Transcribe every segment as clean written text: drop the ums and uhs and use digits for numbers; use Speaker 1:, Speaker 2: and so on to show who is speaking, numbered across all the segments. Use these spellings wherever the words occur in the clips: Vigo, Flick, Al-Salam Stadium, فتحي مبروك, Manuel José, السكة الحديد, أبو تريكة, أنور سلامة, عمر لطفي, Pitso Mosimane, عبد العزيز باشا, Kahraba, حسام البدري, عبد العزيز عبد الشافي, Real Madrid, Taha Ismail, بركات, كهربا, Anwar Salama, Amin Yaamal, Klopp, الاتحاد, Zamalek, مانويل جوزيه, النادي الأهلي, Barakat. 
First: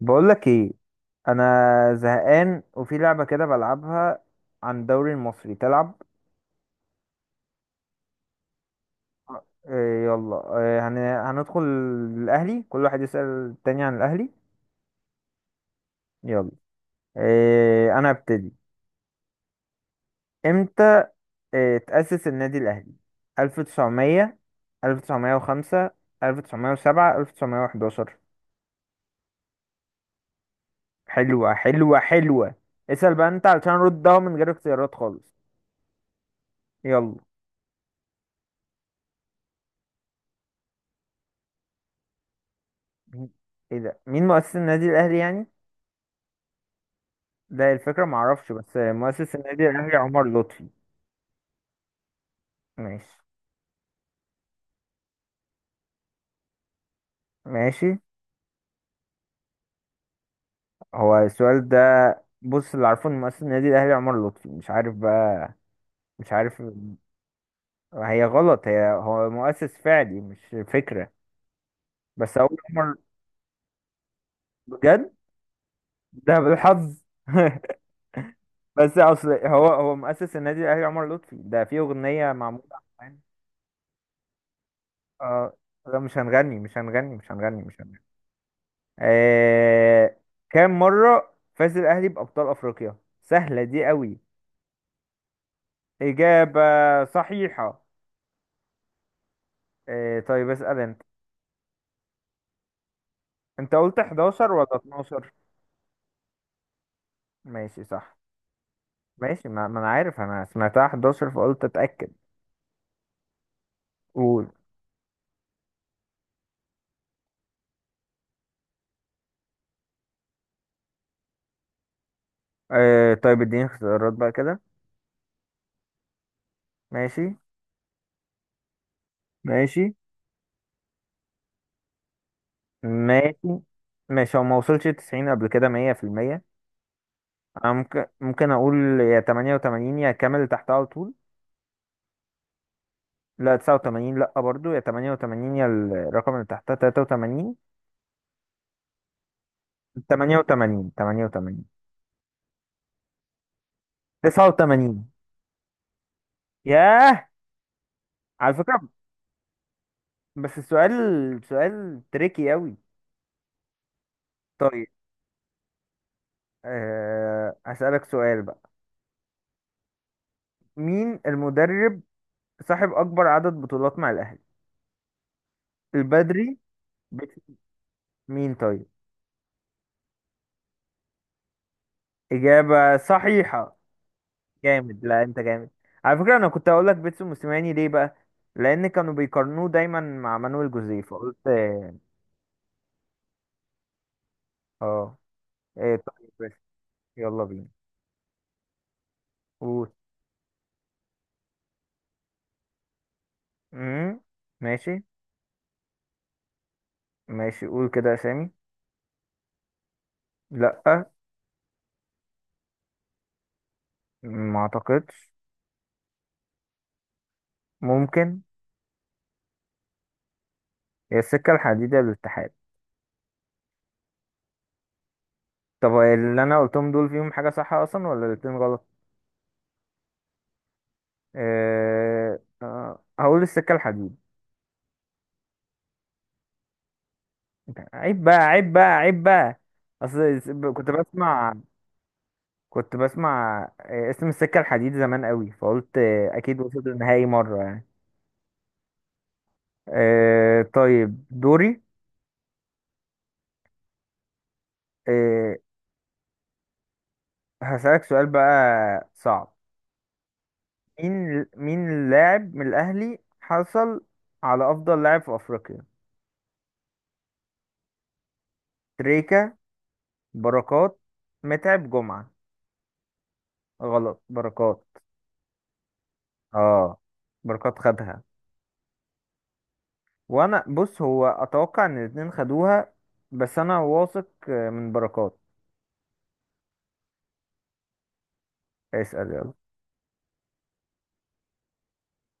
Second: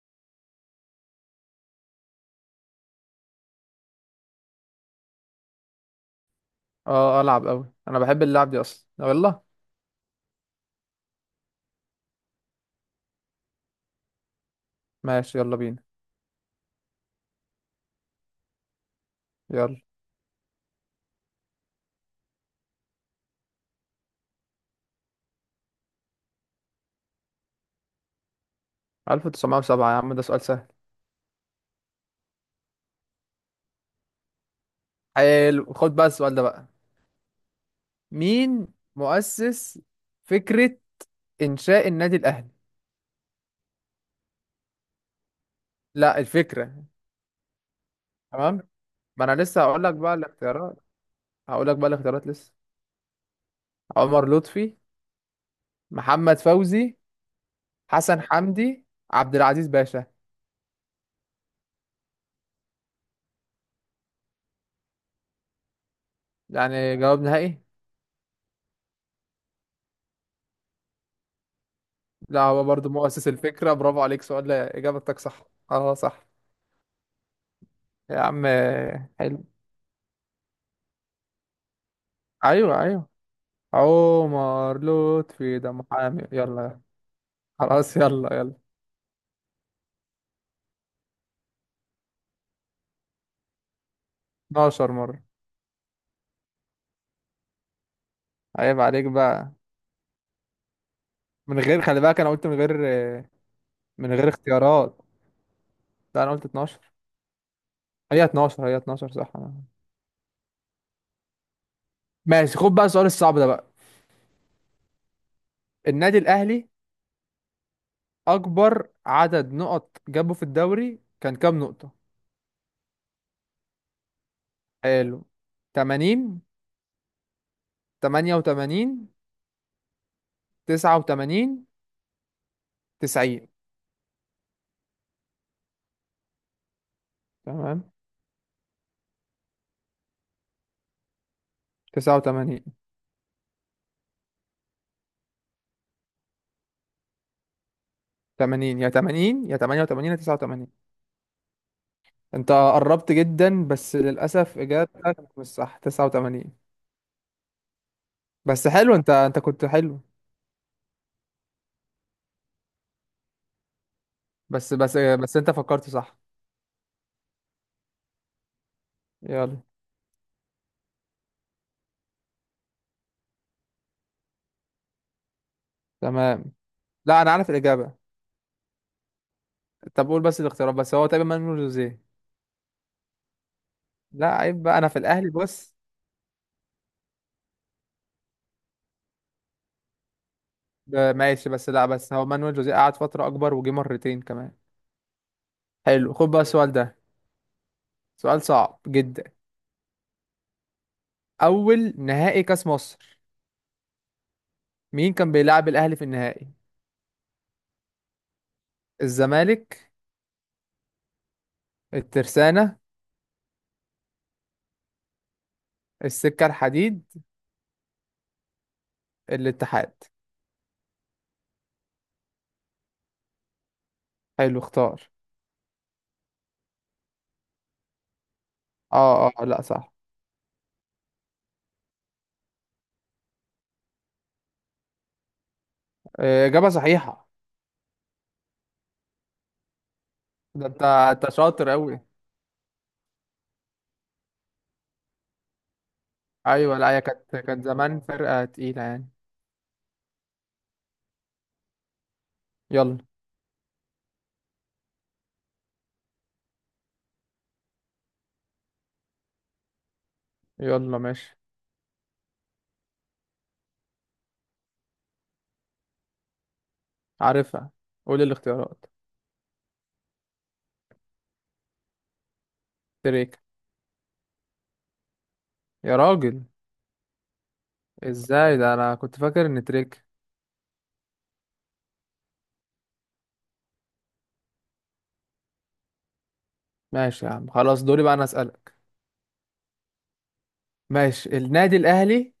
Speaker 1: بقولك ايه، انا زهقان وفي لعبة كده بلعبها عن الدوري المصري تلعب.
Speaker 2: اه العب قوي انا بحب اللعب دي اصلا يلا.
Speaker 1: إيه يلا، إيه هندخل الاهلي، كل واحد يسأل التاني عن الاهلي.
Speaker 2: ماشي يلا بينا.
Speaker 1: يلا، إيه انا ابتدي؟
Speaker 2: يلا،
Speaker 1: امتى إيه تأسس النادي الاهلي؟ 1900؟ 1905؟ 1907؟ 1911؟
Speaker 2: 1907، يا عم ده سؤال سهل.
Speaker 1: حلوة حلوة حلوة. اسأل بقى انت علشان ردها من غير اختيارات خالص.
Speaker 2: حلو، خد بقى السؤال ده بقى.
Speaker 1: يلا.
Speaker 2: مين مؤسس فكرة إنشاء النادي الأهلي؟
Speaker 1: مين- ايه ده؟ مين مؤسس النادي الاهلي يعني؟
Speaker 2: لا الفكرة.
Speaker 1: ده الفكرة معرفش،
Speaker 2: تمام،
Speaker 1: بس
Speaker 2: ما
Speaker 1: مؤسس
Speaker 2: انا لسه
Speaker 1: النادي
Speaker 2: هقول لك
Speaker 1: الأهلي
Speaker 2: بقى
Speaker 1: عمر لطفي.
Speaker 2: الاختيارات. هقول لك بقى الاختيارات لسه.
Speaker 1: ماشي.
Speaker 2: عمر لطفي، محمد فوزي،
Speaker 1: ماشي.
Speaker 2: حسن حمدي، عبد العزيز باشا.
Speaker 1: هو السؤال ده؟ بص، اللي عارفه إن مؤسس النادي الأهلي عمر لطفي، مش عارف بقى، مش عارف.
Speaker 2: يعني جواب نهائي؟
Speaker 1: هي غلط، هي هو مؤسس فعلي مش فكرة، بس
Speaker 2: لا
Speaker 1: أقول
Speaker 2: هو برضو
Speaker 1: عمر.
Speaker 2: مؤسس الفكرة، برافو عليك. سؤال؟ لا
Speaker 1: بجد؟
Speaker 2: إجابتك صح. اه صح.
Speaker 1: ده بالحظ.
Speaker 2: يا عم
Speaker 1: بس أصل
Speaker 2: حلو.
Speaker 1: هو مؤسس النادي الأهلي عمر لطفي، ده في أغنية معمولة
Speaker 2: ايوه ايوه،
Speaker 1: عن-
Speaker 2: عمر
Speaker 1: اه،
Speaker 2: لطفي ده
Speaker 1: لا مش
Speaker 2: محامي.
Speaker 1: هنغني مش
Speaker 2: يلا
Speaker 1: هنغني مش هنغني مش
Speaker 2: خلاص
Speaker 1: هنغني.
Speaker 2: يلا يلا.
Speaker 1: آه... كام مرة فاز الأهلي بأبطال أفريقيا؟ سهلة دي قوي.
Speaker 2: 12 مرة.
Speaker 1: إجابة صحيحة.
Speaker 2: عيب عليك بقى.
Speaker 1: طيب اسأل أنت.
Speaker 2: من غير، خلي بالك انا قلت من غير،
Speaker 1: أنت قلت
Speaker 2: من غير
Speaker 1: 11 ولا
Speaker 2: اختيارات.
Speaker 1: 12؟
Speaker 2: لا انا قلت 12.
Speaker 1: ماشي صح.
Speaker 2: هي 12 هي 12 صح
Speaker 1: ماشي.
Speaker 2: أنا.
Speaker 1: ما أنا عارف، أنا سمعتها 11 فقلت أتأكد.
Speaker 2: ماشي، خد بقى السؤال الصعب ده بقى.
Speaker 1: قول.
Speaker 2: النادي الاهلي اكبر عدد نقط جابه في الدوري كان كام نقطة؟
Speaker 1: طيب اديني اختيارات بقى كده.
Speaker 2: حلو. 80،
Speaker 1: ماشي.
Speaker 2: 88،
Speaker 1: ماشي.
Speaker 2: 89، 90.
Speaker 1: ماشي. ماشي. هو ما وصلش 90 قبل كده 100%. أنا
Speaker 2: تمام.
Speaker 1: ممكن أقول، يا 88 يا كامل اللي تحتها على طول.
Speaker 2: 89.
Speaker 1: لا 89، لا برضو، يا 88 يا الرقم اللي تحتها 83.
Speaker 2: 80، يا 80 يا 88 يا 89.
Speaker 1: 88. 88.
Speaker 2: انت قربت جدا، بس للأسف
Speaker 1: 89.
Speaker 2: إجابتك مش صح، 89.
Speaker 1: ياه. على
Speaker 2: بس
Speaker 1: فكرة،
Speaker 2: حلو، انت كنت حلو.
Speaker 1: بس السؤال سؤال تريكي قوي.
Speaker 2: بس
Speaker 1: طيب.
Speaker 2: بس بس انت فكرت صح.
Speaker 1: هسألك سؤال بقى،
Speaker 2: يلا.
Speaker 1: مين المدرب صاحب أكبر عدد بطولات مع الأهلي؟
Speaker 2: تمام.
Speaker 1: البدري.
Speaker 2: لا انا
Speaker 1: بت...
Speaker 2: عارف الإجابة.
Speaker 1: مين طيب؟
Speaker 2: طب قول بس الاختيارات، بس هو تقريبا مانويل جوزيه.
Speaker 1: إجابة صحيحة.
Speaker 2: لا عيب بقى، انا في
Speaker 1: جامد، لا
Speaker 2: الأهلي
Speaker 1: أنت جامد.
Speaker 2: بص.
Speaker 1: على فكرة، أنا كنت هقول لك بيتسو موسيماني، ليه بقى؟ لأن كانوا بيقارنوه دايما مع مانويل جوزيه، فقلت.
Speaker 2: ماشي، بس لا، بس هو مانويل جوزيه قعد فترة أكبر وجه مرتين كمان.
Speaker 1: اه، ايه
Speaker 2: حلو،
Speaker 1: طيب
Speaker 2: خد بقى
Speaker 1: ماشي.
Speaker 2: السؤال ده.
Speaker 1: يلا بينا.
Speaker 2: سؤال صعب جدا.
Speaker 1: قول.
Speaker 2: أول نهائي كأس مصر،
Speaker 1: امم ماشي.
Speaker 2: مين كان بيلعب الأهلي في النهائي؟
Speaker 1: ماشي. قول كده اسامي.
Speaker 2: الزمالك،
Speaker 1: لا،
Speaker 2: الترسانة،
Speaker 1: ما اعتقدش.
Speaker 2: السكة الحديد،
Speaker 1: ممكن.
Speaker 2: الاتحاد.
Speaker 1: هي السكة الحديدية للاتحاد.
Speaker 2: حلو، اختار.
Speaker 1: طب اللي انا قلتهم دول فيهم حاجة صح اصلا ولا الاتنين غلط؟
Speaker 2: اه اه، لا صح.
Speaker 1: هقول السكة الحديد.
Speaker 2: اجابه صحيحه.
Speaker 1: عيب بقى، عيب بقى، عيب بقى. اصل
Speaker 2: ده انت
Speaker 1: كنت
Speaker 2: انت
Speaker 1: بسمع
Speaker 2: شاطر قوي.
Speaker 1: كنت بسمع اسم السكة الحديد زمان قوي، فقلت اكيد
Speaker 2: ايوه،
Speaker 1: وصلت
Speaker 2: لا هي
Speaker 1: النهائي
Speaker 2: كانت
Speaker 1: مرة
Speaker 2: كانت
Speaker 1: يعني.
Speaker 2: زمان فرقه تقيله يعني.
Speaker 1: طيب دوري.
Speaker 2: يلا.
Speaker 1: آه، هسألك سؤال بقى، صعب.
Speaker 2: يلا ماشي.
Speaker 1: مين اللاعب من الأهلي حصل على أفضل لاعب في أفريقيا؟
Speaker 2: عارفها. قول الاختيارات.
Speaker 1: تريكا، بركات، متعب، جمعة.
Speaker 2: تريك.
Speaker 1: غلط. بركات.
Speaker 2: يا راجل.
Speaker 1: اه، بركات خدها.
Speaker 2: ازاي، ده انا كنت فاكر ان تريك.
Speaker 1: وأنا بص، هو أتوقع إن الاتنين خدوها بس أنا واثق من بركات.
Speaker 2: ماشي يا عم، خلاص دوري بقى انا اسالك.
Speaker 1: اسأل يلا.
Speaker 2: ماشي، النادي الاهلي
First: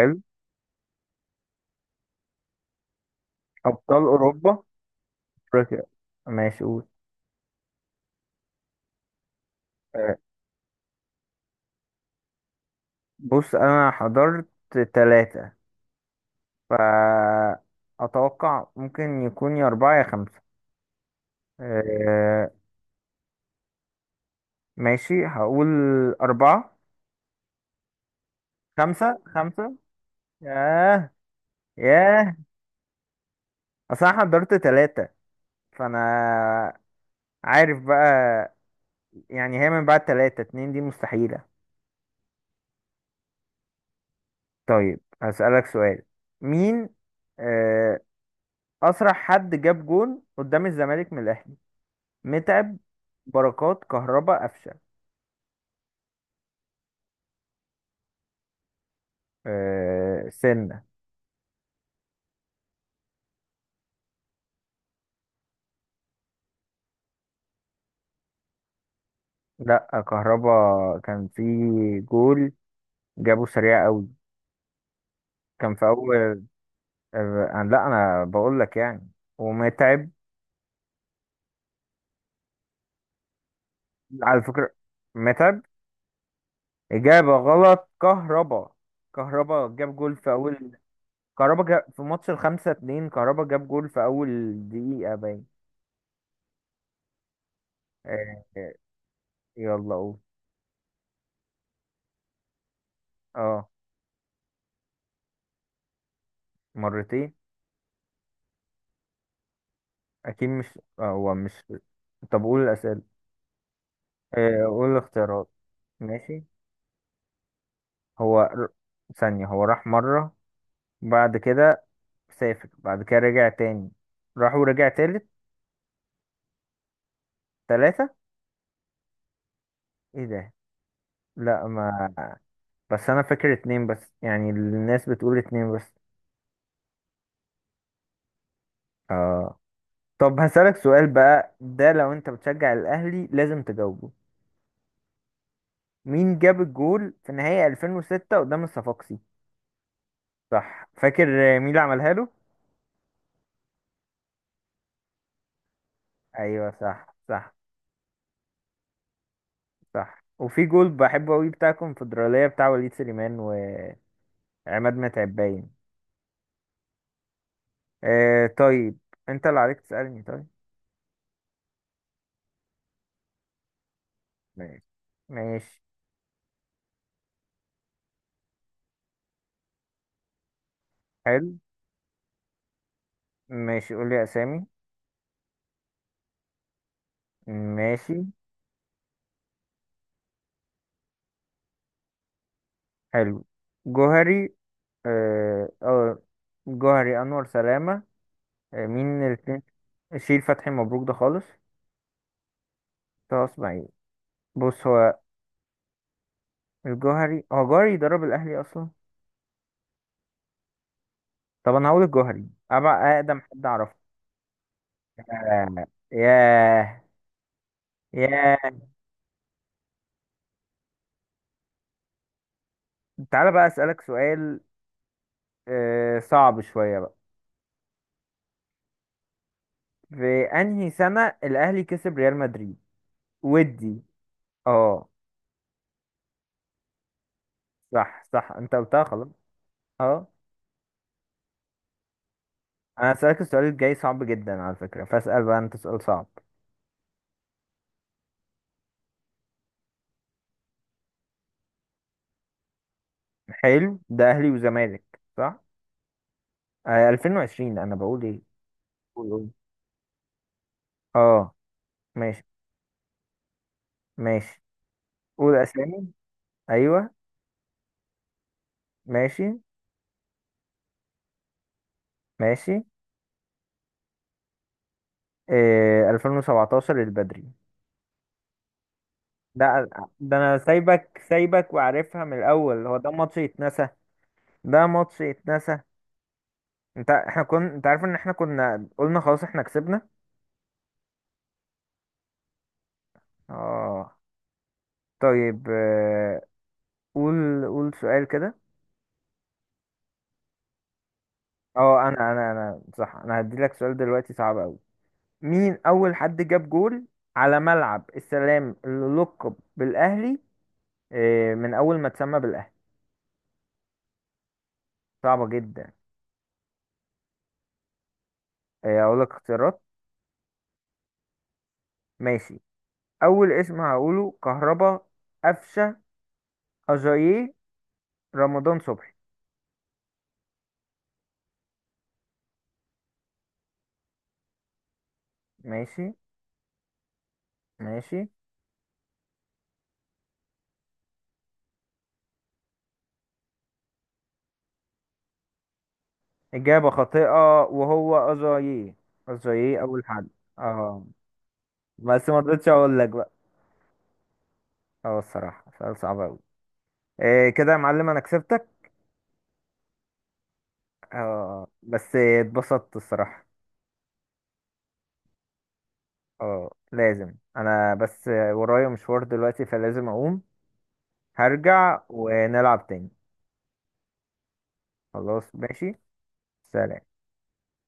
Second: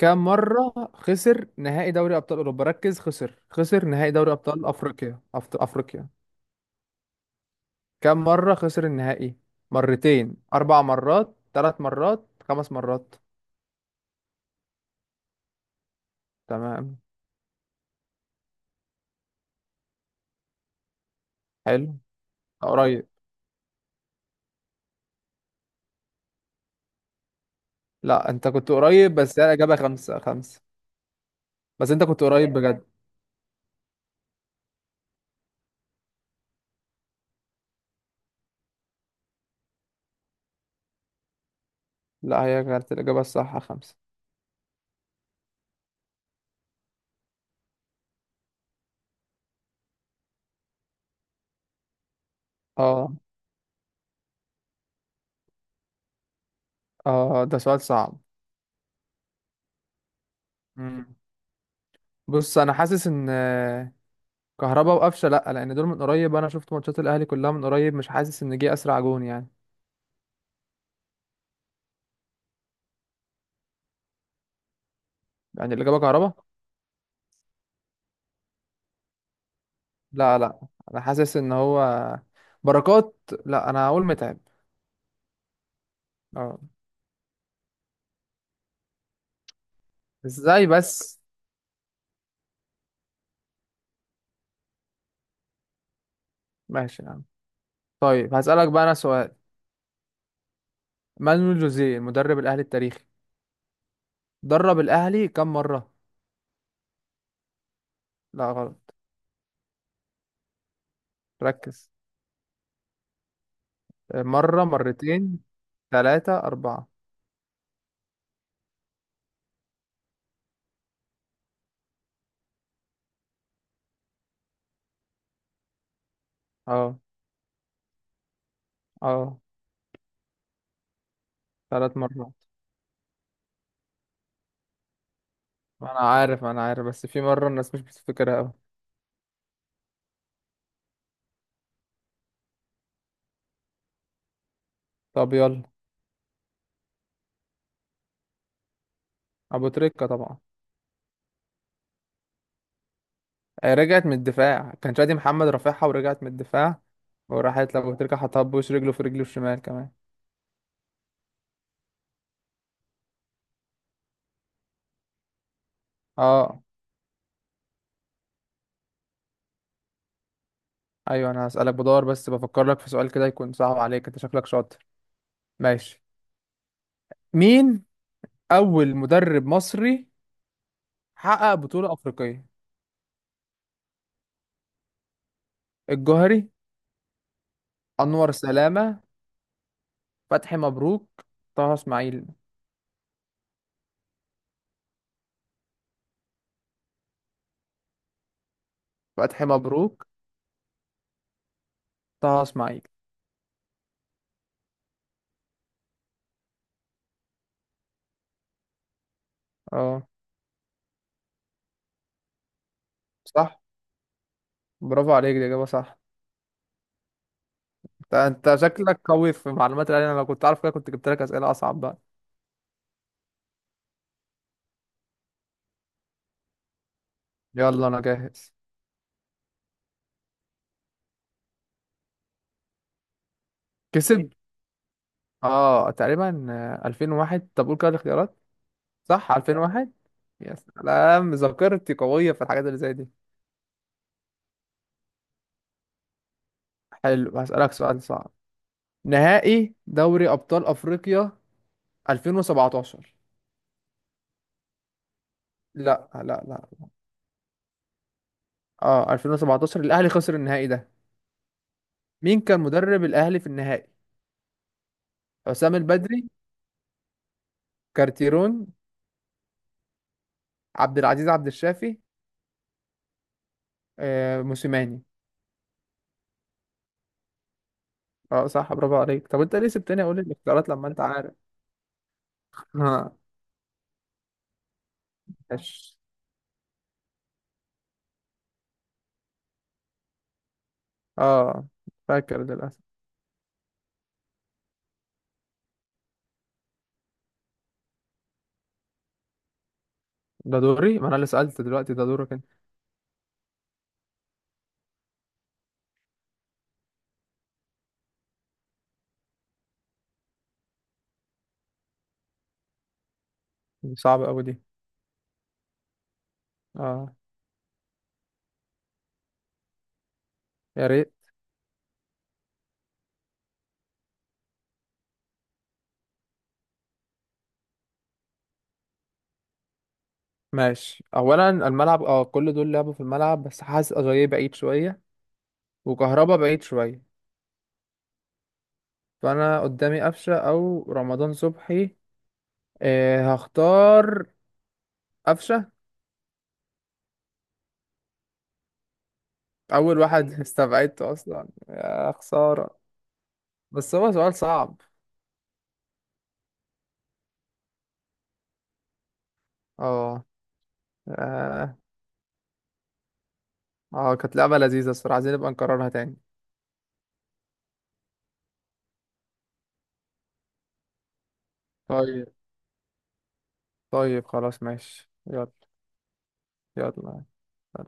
Speaker 2: كام مره خسر نهائي دوري ابطال اوروبا، ركز، خسر، خسر
Speaker 1: أبطال
Speaker 2: نهائي دوري
Speaker 1: أوروبا.
Speaker 2: ابطال افريقيا،
Speaker 1: أفريقيا.
Speaker 2: افريقيا.
Speaker 1: ماشي قول.
Speaker 2: كم مرة خسر النهائي؟
Speaker 1: آه،
Speaker 2: مرتين، أربع مرات، ثلاث مرات، خمس مرات.
Speaker 1: بص أنا حضرت تلاتة.
Speaker 2: تمام.
Speaker 1: فأتوقع ممكن يكون يا أربعة يا خمسة.
Speaker 2: حلو.
Speaker 1: آه
Speaker 2: قريب.
Speaker 1: ماشي، هقول أربعة.
Speaker 2: لا أنت كنت قريب،
Speaker 1: خمسة.
Speaker 2: بس هي
Speaker 1: خمسة.
Speaker 2: الإجابة خمسة. خمسة.
Speaker 1: ياه.
Speaker 2: بس أنت كنت
Speaker 1: ياه.
Speaker 2: قريب بجد.
Speaker 1: أصل أنا حضرت تلاتة فأنا عارف بقى يعني، هي من بعد تلاتة اتنين دي مستحيلة.
Speaker 2: لا هي كانت الإجابة الصح خمسة.
Speaker 1: طيب هسألك سؤال. مين آه أسرع حد جاب جون قدام الزمالك من الأهلي؟ متعب،
Speaker 2: اه
Speaker 1: بركات، كهربا، قفشة.
Speaker 2: اه ده سؤال صعب.
Speaker 1: آه سنة.
Speaker 2: مم. بص أنا حاسس إن، كهربا وقفشة لا، لأن دول من قريب أنا شفت ماتشات الأهلي كلها من قريب، مش حاسس إن جه أسرع جون يعني.
Speaker 1: لأ، كهربا كان في جول جابه سريع قوي. كان
Speaker 2: يعني
Speaker 1: في
Speaker 2: الإجابة كهربا.
Speaker 1: أول. لا انا بقول لك يعني. ومتعب.
Speaker 2: لا لا، أنا حاسس إن هو بركات. لا أنا هقول متعب.
Speaker 1: على فكرة، متعب
Speaker 2: اه.
Speaker 1: إجابة غلط. كهربا جاب جول في
Speaker 2: ازاي
Speaker 1: أول.
Speaker 2: بس.
Speaker 1: كهربا جاب في ماتش الخمسة اتنين. كهربا جاب جول في أول دقيقة باين.
Speaker 2: ماشي يا عم. طيب
Speaker 1: آه،
Speaker 2: هسألك
Speaker 1: آه،
Speaker 2: بقى انا سؤال.
Speaker 1: يلا قول.
Speaker 2: مانويل جوزيه المدرب الاهلي التاريخي
Speaker 1: اه
Speaker 2: درب الاهلي كم مرة؟
Speaker 1: مرتين.
Speaker 2: لا غلط.
Speaker 1: أكيد مش. هو مش.
Speaker 2: ركز.
Speaker 1: طب قول الأسئلة.
Speaker 2: مرة،
Speaker 1: قول
Speaker 2: مرتين،
Speaker 1: الاختيارات.
Speaker 2: ثلاثة،
Speaker 1: ماشي.
Speaker 2: أربعة.
Speaker 1: هو ر- ثانية، هو راح مرة، بعد كده سافر، بعد كده رجع تاني، راح ورجع تالت.
Speaker 2: اه.
Speaker 1: تلاتة.
Speaker 2: اه
Speaker 1: ايه ده؟ لا
Speaker 2: ثلاث
Speaker 1: ما.
Speaker 2: مرات.
Speaker 1: بس انا فاكر اتنين بس يعني، الناس بتقول اتنين
Speaker 2: ما
Speaker 1: بس.
Speaker 2: انا عارف ما انا عارف، بس في مرة الناس مش بتفتكرها اوي.
Speaker 1: اه. طب هسألك سؤال بقى، ده لو انت بتشجع الاهلي لازم تجاوبه.
Speaker 2: طب يلا.
Speaker 1: مين جاب الجول في نهائي 2006 قدام الصفاقسي؟
Speaker 2: ابو تريكة طبعا.
Speaker 1: صح فاكر. مين اللي عملها له؟
Speaker 2: رجعت من الدفاع، كان شادي محمد رافعها ورجعت من
Speaker 1: ايوه
Speaker 2: الدفاع
Speaker 1: صح، صح.
Speaker 2: وراحت لابو تريكة، حطها بوش رجله في رجله الشمال كمان.
Speaker 1: صح. وفي جول بحبه قوي بتاع الكونفدرالية بتاع وليد سليمان وعماد متعب باين.
Speaker 2: اه.
Speaker 1: طيب، انت اللي عليك تسألني. طيب
Speaker 2: ايوه، انا هسألك، بدور بس بفكر لك في سؤال كده يكون صعب عليك، انت شكلك شاطر.
Speaker 1: ماشي. ماشي.
Speaker 2: ماشي. مين اول مدرب مصري
Speaker 1: حلو.
Speaker 2: حقق بطولة افريقية؟
Speaker 1: ماشي قول لي اسامي.
Speaker 2: الجوهري،
Speaker 1: ماشي.
Speaker 2: انور سلامة، فتحي مبروك، طه اسماعيل.
Speaker 1: حلو. جوهري. آه آه، جوهري، أنور سلامة. مين
Speaker 2: فتحي
Speaker 1: الاتنين؟
Speaker 2: مبروك،
Speaker 1: شيل فتحي مبروك ده خالص.
Speaker 2: طه اسماعيل.
Speaker 1: طه اسماعيل. بص هو الجوهري، هو جوهري يدرب الأهلي أصلا.
Speaker 2: اه
Speaker 1: طب أنا هقول الجوهري، أبع أقدم
Speaker 2: صح،
Speaker 1: حد أعرفه.
Speaker 2: برافو عليك دي اجابة
Speaker 1: آه،
Speaker 2: صح.
Speaker 1: ياه.
Speaker 2: انت انت
Speaker 1: ياه.
Speaker 2: شكلك قوي في معلومات العلم، انا لو كنت عارف كده كنت جبت لك اسئلة اصعب بقى.
Speaker 1: تعالى بقى أسألك سؤال صعب شوية بقى.
Speaker 2: يلا انا جاهز.
Speaker 1: في أنهي سنة الأهلي كسب ريال مدريد؟ ودي.
Speaker 2: كسب؟
Speaker 1: اه
Speaker 2: اه تقريبا، 2001. طب قول كده
Speaker 1: صح،
Speaker 2: الاختيارات.
Speaker 1: صح أنت قلتها خلاص.
Speaker 2: صح، 2001.
Speaker 1: اه،
Speaker 2: يا سلام، ذاكرتي قوية في الحاجات اللي زي دي.
Speaker 1: انا هسألك السؤال الجاي صعب جدا على فكرة، فاسأل بقى انت سؤال صعب.
Speaker 2: حلو، هسألك سؤال صعب. نهائي دوري أبطال أفريقيا 2017.
Speaker 1: حلو. ده اهلي وزمالك صح؟
Speaker 2: لا لا لا.
Speaker 1: 2020 انا بقول ايه؟
Speaker 2: اه
Speaker 1: قول. قول.
Speaker 2: 2017 الأهلي خسر النهائي ده.
Speaker 1: اه
Speaker 2: مين
Speaker 1: ماشي.
Speaker 2: كان مدرب الأهلي في النهائي؟
Speaker 1: ماشي قول
Speaker 2: حسام
Speaker 1: اسامي.
Speaker 2: البدري،
Speaker 1: ايوه.
Speaker 2: كارتيرون،
Speaker 1: ماشي.
Speaker 2: عبد العزيز عبد الشافي،
Speaker 1: ماشي.
Speaker 2: آه موسيماني.
Speaker 1: 2017 البدري.
Speaker 2: اه صح برافو عليك. طب انت ليه
Speaker 1: ده
Speaker 2: سبتني اقول
Speaker 1: ده انا
Speaker 2: الاختيارات لما انت
Speaker 1: سايبك
Speaker 2: عارف؟
Speaker 1: سايبك وعارفها من الاول، هو ده
Speaker 2: اه.
Speaker 1: ماتش يتنسى. ده ماتش يتنسى.
Speaker 2: ماشي.
Speaker 1: انت، احنا كنا، انت عارف ان احنا كنا قلنا خلاص احنا كسبنا.
Speaker 2: اه فاكر للأسف.
Speaker 1: اه. طيب. قول. قول سؤال كده.
Speaker 2: ده دوري، ما انا اللي سألت دلوقتي،
Speaker 1: اه.
Speaker 2: ده
Speaker 1: انا
Speaker 2: دورك.
Speaker 1: انا انا صح، انا هدي لك سؤال دلوقتي صعب قوي. مين اول حد جاب جول على ملعب السلام اللي لقب بالاهلي، من اول ما اتسمى بالاهلي؟
Speaker 2: انت صعب قوي دي.
Speaker 1: صعبة جدا.
Speaker 2: اه.
Speaker 1: اقول لك اختيارات.
Speaker 2: يا ريت.
Speaker 1: ماشي. اول اسم هقوله كهربا، قفشة، اجاييه، رمضان صبحي.
Speaker 2: ماشي، اولا الملعب، اه كل دول لعبوا في الملعب، بس حاسس اجاييه بعيد شويه
Speaker 1: ماشي.
Speaker 2: وكهربا بعيد شويه،
Speaker 1: ماشي.
Speaker 2: فانا قدامي قفشه او رمضان صبحي. إيه، هختار قفشه.
Speaker 1: اجابة خاطئة وهو اجاييه. اجاييه
Speaker 2: اول
Speaker 1: اول حد.
Speaker 2: واحد
Speaker 1: اه،
Speaker 2: استبعدته اصلا يا
Speaker 1: بس ما رضيتش
Speaker 2: خساره.
Speaker 1: اقول لك بقى.
Speaker 2: بس هو سؤال صعب.
Speaker 1: اه، الصراحة سؤال صعب قوي. كده يا معلم انا كسبتك.
Speaker 2: اه
Speaker 1: اه
Speaker 2: اه.
Speaker 1: بس اتبسطت الصراحة.
Speaker 2: كانت لعبه لذيذه الصراحه، عايزين نبقى نكررها تاني.
Speaker 1: اه لازم، انا بس ورايا مشوار دلوقتي فلازم اقوم. هرجع
Speaker 2: طيب.
Speaker 1: ونلعب تاني.
Speaker 2: طيب خلاص ماشي، يلا.
Speaker 1: خلاص ماشي. سلام.
Speaker 2: يلا.